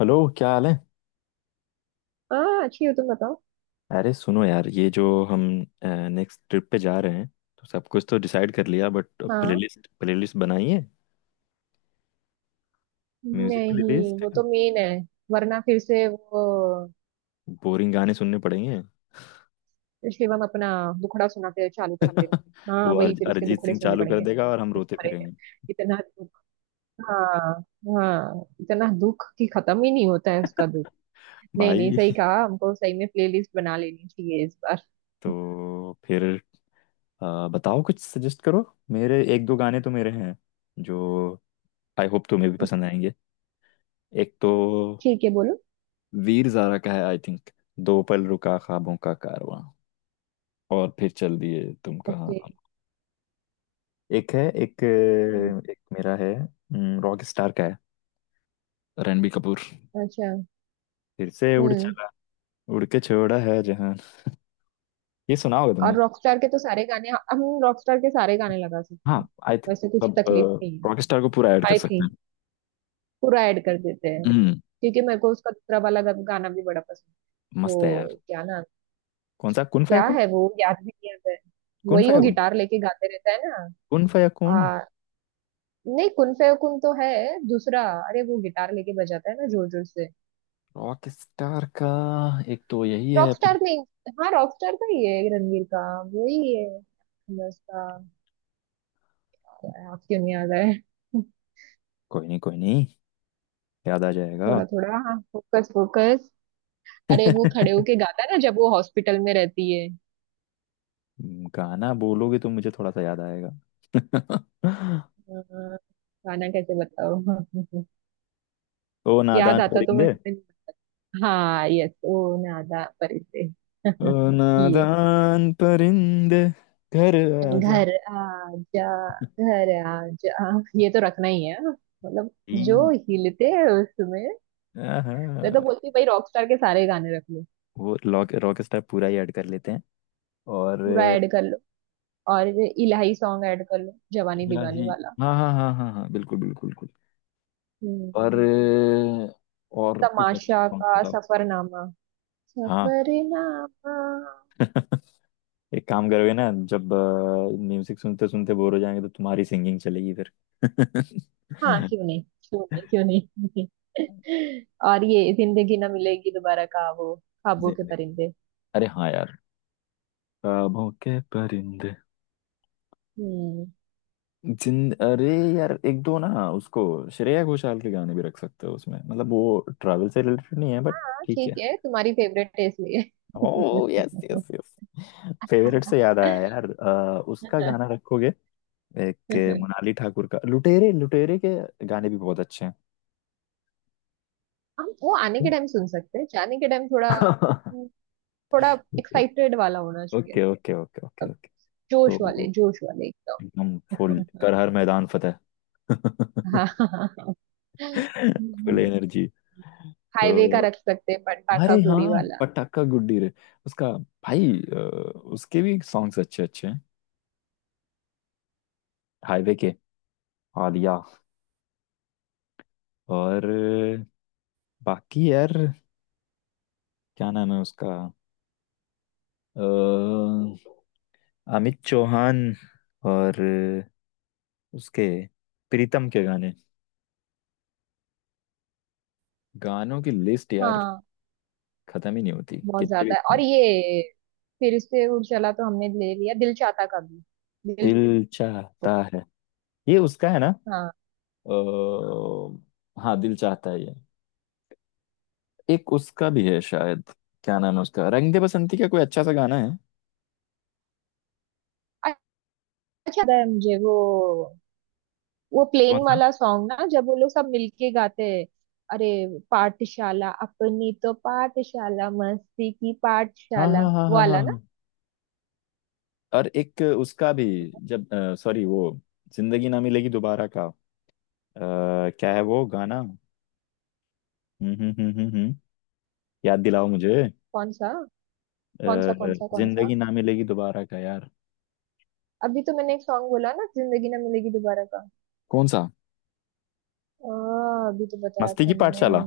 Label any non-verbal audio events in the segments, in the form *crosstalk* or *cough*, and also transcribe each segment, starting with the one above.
Hello क्या हाल है। हाँ, अच्छी हो। तुम बताओ। अरे सुनो यार, ये जो हम नेक्स्ट ट्रिप पे जा रहे हैं, तो सब कुछ तो डिसाइड कर लिया, बट हाँ, प्लेलिस्ट प्लेलिस्ट बनाई है? म्यूजिक नहीं प्लेलिस्ट। वो तो मेन है। वरना फिर से वो बोरिंग गाने सुनने पड़ेंगे। शिवम अपना दुखड़ा सुनाते चालू कर देगा। हाँ, वो अर, वही फिर उसके अरिजीत दुखड़े सिंह सुनने चालू कर पड़ेंगे। देगा और हम दुख रोते भरे हैं। फिरेंगे इतना दुख। हाँ। हाँ, इतना दुख कि खत्म ही नहीं होता है उसका दुख। नहीं नहीं, भाई। सही कहा। हमको सही में प्लेलिस्ट बना लेनी चाहिए इस बार। *laughs* तो फिर बताओ, कुछ सजेस्ट करो। मेरे एक दो गाने तो मेरे हैं जो आई होप तुम्हें भी पसंद आएंगे। एक तो ठीक है, बोलो। वीर ज़ारा का है आई थिंक। दो पल रुका ख्वाबों का कारवां और फिर चल दिए तुम कहाँ। ओके। एक है, एक हम्म। एक मेरा है। रॉक स्टार का है, रणबीर कपूर। अच्छा। फिर से उड़ हम्म। चला, उड़ के छोड़ा है जहान। ये सुना होगा और तुमने। रॉकस्टार के तो सारे गाने, हम रॉकस्टार के सारे गाने लगा सकते हाँ हैं। आई थिंक वैसे कुछ अब तकलीफ नहीं। रॉक स्टार को पूरा ऐड कर आई सकते थी। हैं। पूरा ऐड कर देते हैं। हम्म। क्योंकि मेरे को उसका दूसरा वाला गाना भी बड़ा पसंद है। मस्त है यार। वो क्या ना। कौन सा? कुन क्या फयाकुन। है वो, याद भी नहीं आता है। कुन वही वो फयाकुन। गिटार लेके गाते रहता है ना। कुन फयाकुन। आ, नहीं, कुन फे कुन तो है। दूसरा। अरे वो गिटार लेके बजाता है ना, जोर जोर से। रॉक स्टार का एक तो यही है फिर। रॉकस्टार नहीं। हाँ, रॉकस्टार का ही है रणवीर का। वही है। बस का। आप क्यों नहीं आ गए। *laughs* कोई नहीं कोई नहीं, याद आ जाएगा। थोड़ा थोड़ा, हाँ, फोकस फोकस। अरे वो खड़े होके गाता है ना जब वो हॉस्पिटल में रहती है। गाना बोलोगे तो मुझे थोड़ा सा याद आएगा। हाँ, गाना कैसे बताओ। *laughs* ओ याद नादान आता तो मैं परिंदे। समझ। हाँ यस, वो ना आधा परे से। ओ *laughs* ये। नादान परिंदे, घर आ जा। घर आजा। घर आजा। ये तो रखना ही है हाँ। मतलब, जो तीन। हिलते हैं उसमें। हाँ मैं तो हाँ। बोलती हूँ, भाई रॉकस्टार के सारे गाने रख लो। वो रॉक रॉक स्टार पूरा ही ऐड कर लेते हैं। और पूरा ऐड कर लो। और ये इलाही सॉन्ग ऐड कर लो, जवानी दीवानी इलाही। वाला। हाँ हाँ हाँ हाँ हाँ, बिल्कुल बिल्कुल बिल्कुल। और हम्म। और कुछ अच्छे तमाशा सॉन्ग का बताओ। सफरनामा। हाँ, सफरनामा। एक काम करोगे ना? जब म्यूजिक सुनते सुनते बोर हो जाएंगे तो तुम्हारी सिंगिंग चलेगी फिर। *laughs* हाँ, क्यों नहीं, क्यों नहीं, क्यों नहीं। *laughs* और ये जिंदगी ना मिलेगी दोबारा का वो ख्वाबों के जिंदगी, परिंदे। अरे हाँ यार, ख्वाबों के परिंदे। हम्म। जिन अरे यार, एक दो ना उसको, श्रेया घोषाल के गाने भी रख सकते हो उसमें। मतलब वो ट्रैवल से रिलेटेड नहीं है बट हाँ ठीक ठीक है। है, तुम्हारी फेवरेट है इसलिए। Oh yes yes. *laughs* फेवरेट से याद आया यार, उसका गाना रखोगे? एक मोनाली ठाकुर का, लुटेरे, लुटेरे के गाने भी बहुत अच्छे हैं। हम वो आने के टाइम सुन सकते हैं, जाने के टाइम थोड़ा *laughs* थोड़ा एक्साइटेड वाला होना चाहिए। Okay okay okay okay okay अब, ओके। तो जोश वाले एकदम। एकदम फुल कर, हर मैदान फतेह। *laughs* *laughs* हाँ। Full energy. हाईवे का तो रख सकते हैं, अरे पटाखा गुड़ी हाँ, वाला। पटाखा गुड्डी रे, उसका। भाई अ, उसके भी सॉन्ग्स अच्छे अच्छे हैं, हाईवे के, आलिया। और बाकी यार, क्या नाम है उसका, अ, अमित चौहान। और उसके, प्रीतम के गाने, गानों की लिस्ट यार हाँ, खत्म ही नहीं होती, बहुत कितने ज्यादा है। भी। और ये फिर से उड़ चला तो हमने ले लिया दिल चाहता का भी। दिल दिल चाहता। चाहता है, ये उसका है ना? हाँ, हाँ दिल चाहता है, ये एक उसका भी है शायद। क्या नाम है उसका, रंग दे बसंती का कोई अच्छा सा गाना है। अच्छा लगता है मुझे वो। वो प्लेन कौन सा? वाला सॉन्ग ना, जब वो लोग सब मिलके गाते हैं। अरे, पाठशाला, अपनी तो पाठशाला, मस्ती की हाँ पाठशाला हाँ हाँ वो हाँ हाँ वाला ना। हाँ। और एक उसका भी, जब, सॉरी वो, जिंदगी ना मिलेगी दोबारा का क्या है वो गाना? हम्म हम्म हम्म हम्म। याद दिलाओ मुझे। कौन सा, अ, कौन सा, कौन सा, कौन सा? जिंदगी ना मिलेगी दोबारा का यार। अभी तो मैंने एक सॉन्ग बोला ना, जिंदगी ना मिलेगी दोबारा का। कौन सा, अभी तो बताया मस्ती था की मैंने। पाठशाला?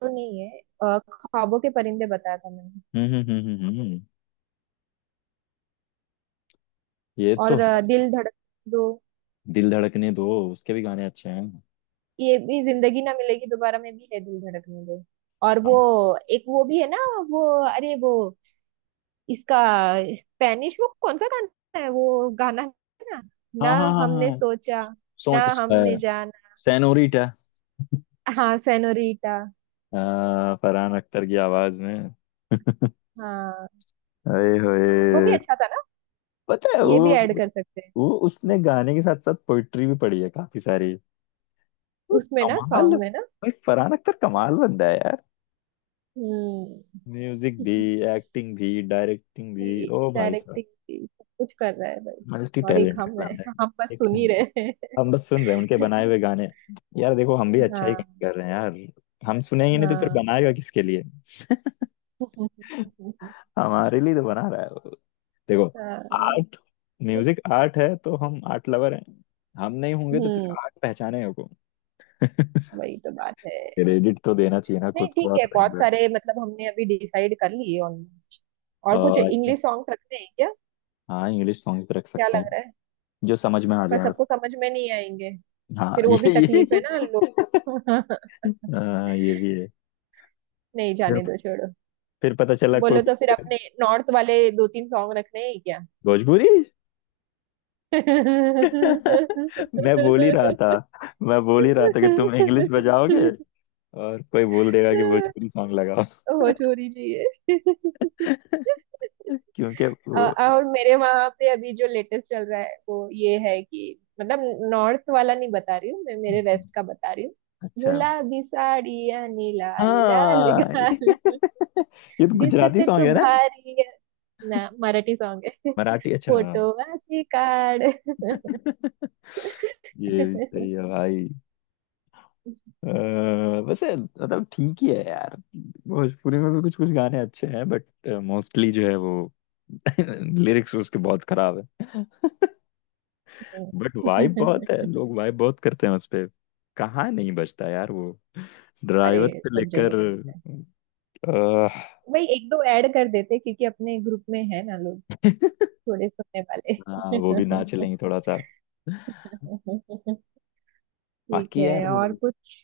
तो नहीं है, ख्वाबों के परिंदे बताया था मैंने। हम्म हम्म हम्म हम्म हम्म। ये तो और है। दिल धड़क दो। दिल धड़कने दो उसके भी गाने अच्छे हैं। ये भी जिंदगी ना मिलेगी दोबारा में भी है, दिल धड़कने दो। और वो, हाँ एक वो भी है ना, वो, अरे वो, इसका, स्पेनिश वो कौन सा गाना है, वो गाना है। ना, हाँ ना हाँ हाँ हमने हाँ। सोचा, सोन, ना हमने अ, जाना। सेनोरिटा, हाँ, सेनोरीटा। फरहान अख्तर की आवाज में। हाँ, अरे वो भी होए, अच्छा था ना। पता है ये भी वो ऐड कर सकते हैं। वो उसने गाने के साथ साथ पोइट्री भी पढ़ी है काफी सारी। वो उसमें ना, कमाल सॉन्ग में ना। भाई, फरहान अख्तर कमाल बंदा है यार। हम्म। म्यूजिक भी, एक्टिंग भी, डायरेक्टिंग भी, ओ भाई। डायरेक्टिंग सब कुछ कर रहा है भाई। मल्टी और एक टैलेंटेड हम है। बंदा है, हम बस ठीक सुन है। ही रहे हैं। हम बस सुन रहे हैं उनके बनाए हुए गाने। यार देखो, हम भी अच्छा ही हाँ। काम कर रहे हैं यार। हम सुनेंगे नहीं तो फिर हाँ। बनाएगा किसके लिए? *laughs* *laughs* हमारे लिए तो बना रहा है वो। देखो, हाँ। आर्ट, म्यूजिक आर्ट है तो हम आर्ट लवर हैं। हम नहीं होंगे तो फिर हम्म। आर्ट पहचानेगा को? *laughs* वही तो बात है। क्रेडिट तो देना चाहिए ना नहीं खुद को ठीक और है, अपने-। बहुत सारे मतलब हमने अभी डिसाइड कर लिए ऑलमोस्ट। और कुछ और इंग्लिश सॉन्ग्स रखने हैं क्या? हाँ, इंग्लिश सॉन्ग भी रख क्या सकते लग हैं, रहा है? जो समझ में आ पर जाए सबको बस। समझ में नहीं आएंगे। हाँ फिर वो भी ये *laughs* तकलीफ है ये, ना, लोग। *laughs* हाँ, ये भी है। नहीं, फिर जाने दो, छोड़ो। फिर पता चला कोई बोलो तो फिर अपने नॉर्थ वाले दो तीन सॉन्ग रखने हैं क्या? भोजपुरी। *laughs* मैं बोल ही रहा था, *laughs* मैं बोल ही रहा था कि तुम इंग्लिश बजाओगे और कोई बोल देगा कि भोजपुरी सॉन्ग लगाओ। हो छोरी जी ये। *laughs* क्योंकि *laughs* वो, और मेरे वहां पे अभी जो लेटेस्ट चल रहा है वो ये है कि मतलब, नॉर्थ वाला नहीं बता रही हूँ मैं, मेरे हम्म, वेस्ट का बता रही हूँ। अच्छा गुलाबी साड़ियाँ, लाल लाल हाँ। *laughs* गाल। ये तो गुजराती दिसते सॉन्ग तू है ना? भारी है। ना, मराठी सॉन्ग है। मराठी, अच्छा हाँ। फोटो वाची कार्ड। *laughs* ये भी सही है भाई। अ, वैसे मतलब ठीक ही है यार, भोजपुरी में भी कुछ कुछ गाने अच्छे हैं बट मोस्टली जो है वो *laughs* लिरिक्स उसके बहुत खराब है। बट वाइब बहुत है, *laughs* लोग वाइब बहुत करते हैं उस पे। कहाँ नहीं बचता यार वो, अरे ड्राइवर से सब जगह लेकर। पे। *laughs* अह, वही एक दो ऐड कर देते, क्योंकि अपने ग्रुप में है ना लोग, थोड़े सुनने वाले। हाँ, वो भी नाच लेंगे थोड़ा सा। *laughs* ठीक बाकी है, यार, और कुछ?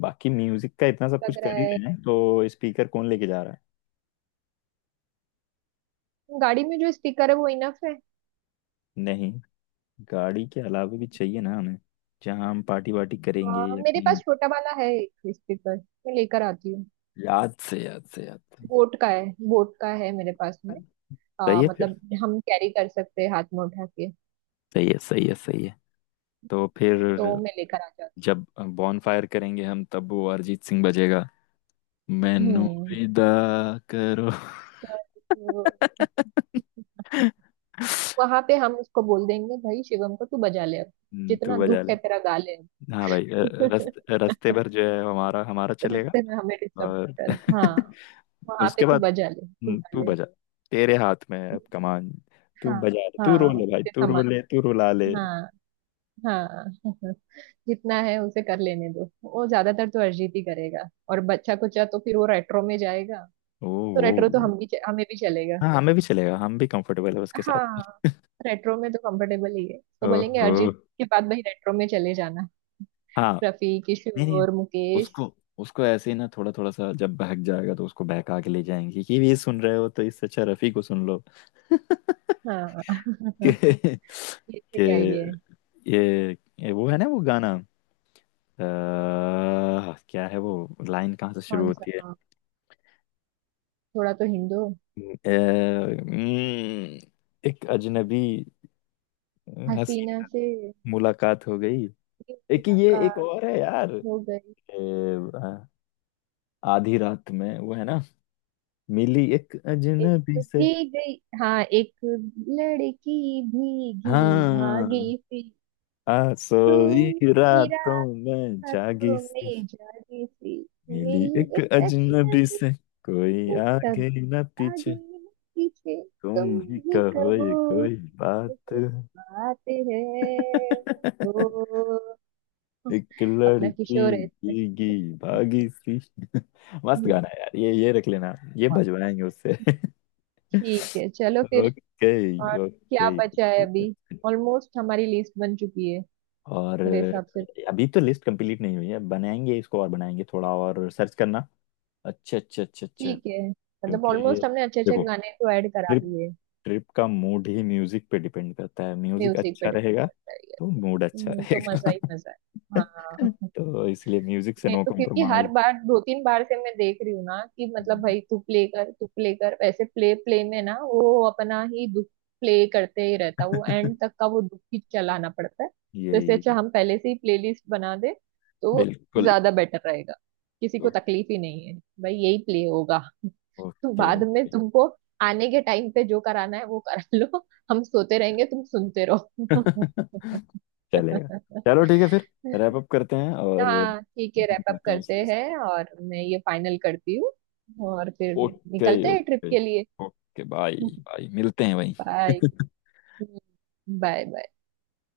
बाकी म्यूजिक का इतना सब कुछ लग कर रहा ही है, रहे हैं तो स्पीकर कौन लेके जा रहा है? गाड़ी में जो स्पीकर है वो इनफ है। नहीं, गाड़ी के अलावा भी चाहिए ना हमें, जहाँ हम पार्टी वार्टी करेंगे या मेरे कहीं। पास छोटा वाला है एक स्पीकर। मैं लेकर आती हूँ। याद से याद से याद से। बोट का है। बोट का है मेरे पास में। सही है फिर, मतलब हम कैरी कर सकते हैं हाथ में उठा के। सही है सही है सही है। तो फिर तो मैं लेकर आ जाती जब बॉन फायर करेंगे हम, तब वो अरिजीत सिंह बजेगा। मैनू हूँ। हम्म। विदा करो। तो *laughs* वहां पे हम उसको बोल देंगे, भाई शिवम को तू बजा ले अब। तू जितना बजा दुख ले। है तेरा गा ले हाँ भाई। अब। *laughs* रस्ते भर जो है हमारा, हमारा चलेगा रास्ते में हमें डिस्टर्ब और कर, हाँ। *laughs* वहां पे उसके तू बाद बजा ले, तू गा तू ले। बजा, तेरे हाथ में है अब कमान। तू हाँ। बजा ले, तू रो हाँ, ले, भाई उसे तू रो संभाल ले, तू रुला ले, ले। हाँ। हाँ। *laughs* जितना है उसे कर लेने दो। वो ज्यादातर तो अरिजीत ही करेगा। और बच्चा कुचा तो फिर वो रेट्रो में जाएगा। ओ, तो रेट्रो तो ओ। हम भी, हमें भी चलेगा। हाँ हमें भी चलेगा, हम भी कंफर्टेबल है उसके साथ। हाँ। रेट्रो में तो कंफर्टेबल ही है, तो बोलेंगे ओहो अरिजीत के बाद भाई रेट्रो में चले जाना। हाँ। रफी, नहीं नहीं, किशोर, मुकेश। उसको, उसको ऐसे ही ना, थोड़ा थोड़ा सा जब बहक जाएगा तो उसको बहका के ले जाएंगी कि ये सुन रहे हो तो इससे अच्छा रफी को सुन लो। हाँ, *laughs* *laughs* कि, ये कि सही आइडिया है। ये, ये वो है ना वो गाना, अ, क्या है वो, लाइन कहाँ से शुरू कौन सा? होती है? हाँ, थोड़ा तो हिंदू अ, हम्म, एक अजनबी हसीन हसीना से। मुलाकात हो गई। ये एक ये, एक मुलाकात और है यार। हो गई। अ, आधी रात में वो है ना, मिली एक एक अजनबी तो से। भीग गई। हाँ, एक लड़की भीगी हाँ, भागी सी। आ तू सोई मेरा रातों में था जागी तो सी, मैं जाने से। मिली मिली एक एक अजनबी अजनबी से, कोई से। आगे न कभी आगे पीछे, न पीछे। तुम तुम ही ही कहो कहो ये कोई तो बात। कोई बात है। ओ। *laughs* एक अपना लड़की किशोर है इसमें। भीगी भागी सी। *laughs* मस्त हम्म, गाना है यार, ये रख लेना, ये और, भजवाएंगे उससे। *laughs* ठीक है, चलो फिर। ओके और ओके क्या बचा है अभी? ओके। ऑलमोस्ट हमारी लिस्ट बन चुकी है। और मेरे हिसाब से। अभी तो लिस्ट कंप्लीट नहीं हुई है, बनाएंगे इसको, और बनाएंगे, थोड़ा और सर्च करना। अच्छा अच्छा अच्छा अच्छा, ठीक है, मतलब क्योंकि ऑलमोस्ट हमने अच्छे अच्छे देखो, गाने तो ऐड करा ट्रिप लिए। ट्रिप का मूड ही म्यूजिक पे डिपेंड करता है। म्यूजिक म्यूजिक पे अच्छा डिपेंड रहेगा करता है। तो मूड अच्छा तो मजा रहेगा। ही मजा है। *laughs* हाँ। तो इसलिए म्यूजिक से मैं नो तो क्योंकि हर कॉम्प्रोमाइज। बार, दो तीन बार से मैं देख रही हूँ ना कि मतलब, भाई तू प्ले कर, तू प्ले कर, वैसे प्ले प्ले में ना वो अपना ही दुख प्ले करते ही रहता है, वो एंड तक का वो दुख ही चलाना पड़ता है, तो इससे यही अच्छा यही, हम पहले से ही प्लेलिस्ट बना दे। तो बिल्कुल। ज्यादा बेटर रहेगा। किसी को तकलीफ ही नहीं है। भाई यही प्ले होगा। तो ओके बाद में ओके। तुमको आने के टाइम पे जो कराना है वो करा लो। हम सोते रहेंगे, तुम सुनते रहो। *laughs* चलेगा, चलो ठीक है फिर। *laughs* रैप अप करते हैं और हाँ ठीक है, done रैप अप करते हैं करते इसलिए। हैं और मैं ये फाइनल करती हूँ, और फिर ओके निकलते हैं ट्रिप ओके। के लिए। ओके बाय *laughs* बाय, मिलते हैं भाई। Bye, *laughs* bye.